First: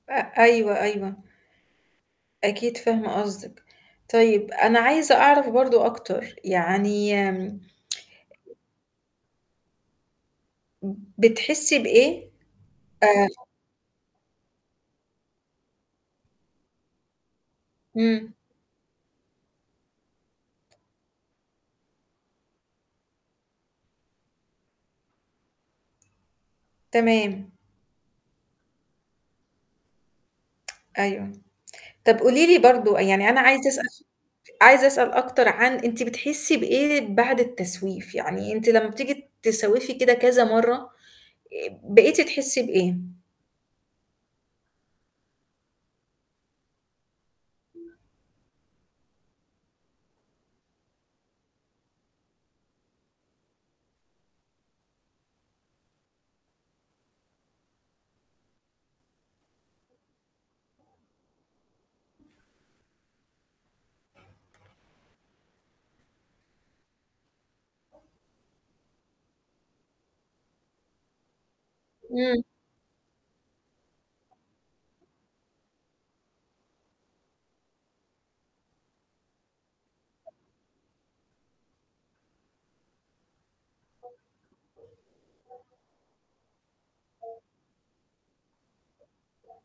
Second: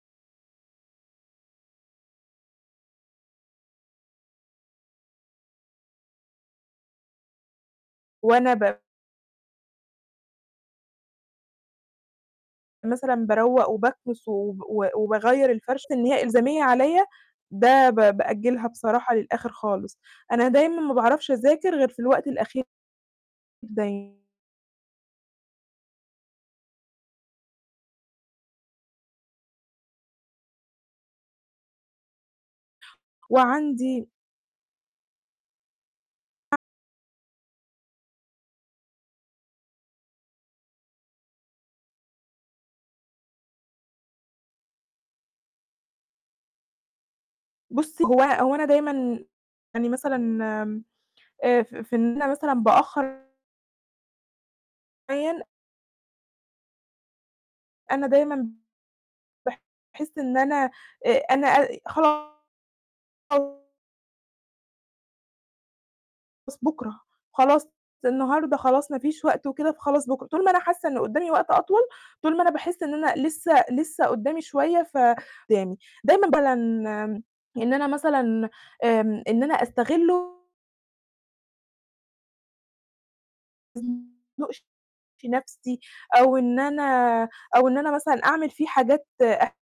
أ أيوه، أيوه. أكيد فاهمة قصدِك. طيب، أنا عايزة أعرف برضو أكتر، يعني وأنا ب م بتحسي بإيه؟ مثلًا آآ باروّق وباكنس وب وب وباغيّر الفرش إن هي إلزامية عليَّ، ده ب امم. بأجلها بصراحة للآخر خالص. أنا دايمًا ما باعرفش أذاكر غير في الوقت الأخير دايمًا. تمام. أيوة. طب قولي لي برضو، يعني أنا عايزة أسأل س وعندي عايزة أسأل أكتر عن أنتِ بتحسي [unintelligible] بإيه بعد التسويف؟ يعني أنتِ لما بتيجي تسوِّفي كده كذا مرة، آآ، بقيتِ تحسي بإيه؟ بُصّي هو هو أنا دايمًا يعني مثلًا آمم، آآ ف ف في إن أنا مثلًا بأخر [unintelligible] أنا دايمًا ب باحس إن أنا آآ أنا أ خلا [unintelligible] خلاص بكره، خلاص النهاردة خلاص مفيش وقت وكده، فخلاص بكرة. طول ما أنا حاسة إن قدامي وقت أطول، طول امم. ما أنا باحس إن أنا لسه لسه قدامي شوية ف [unintelligible] دايمًا [unintelligible] إن أنا مثلًا آمم، إن أنا أستغلّه ما أزنقش نفسي أو إن أنا [unintelligible] أو إن أنا مثلًا أعمل فيه حاجات أ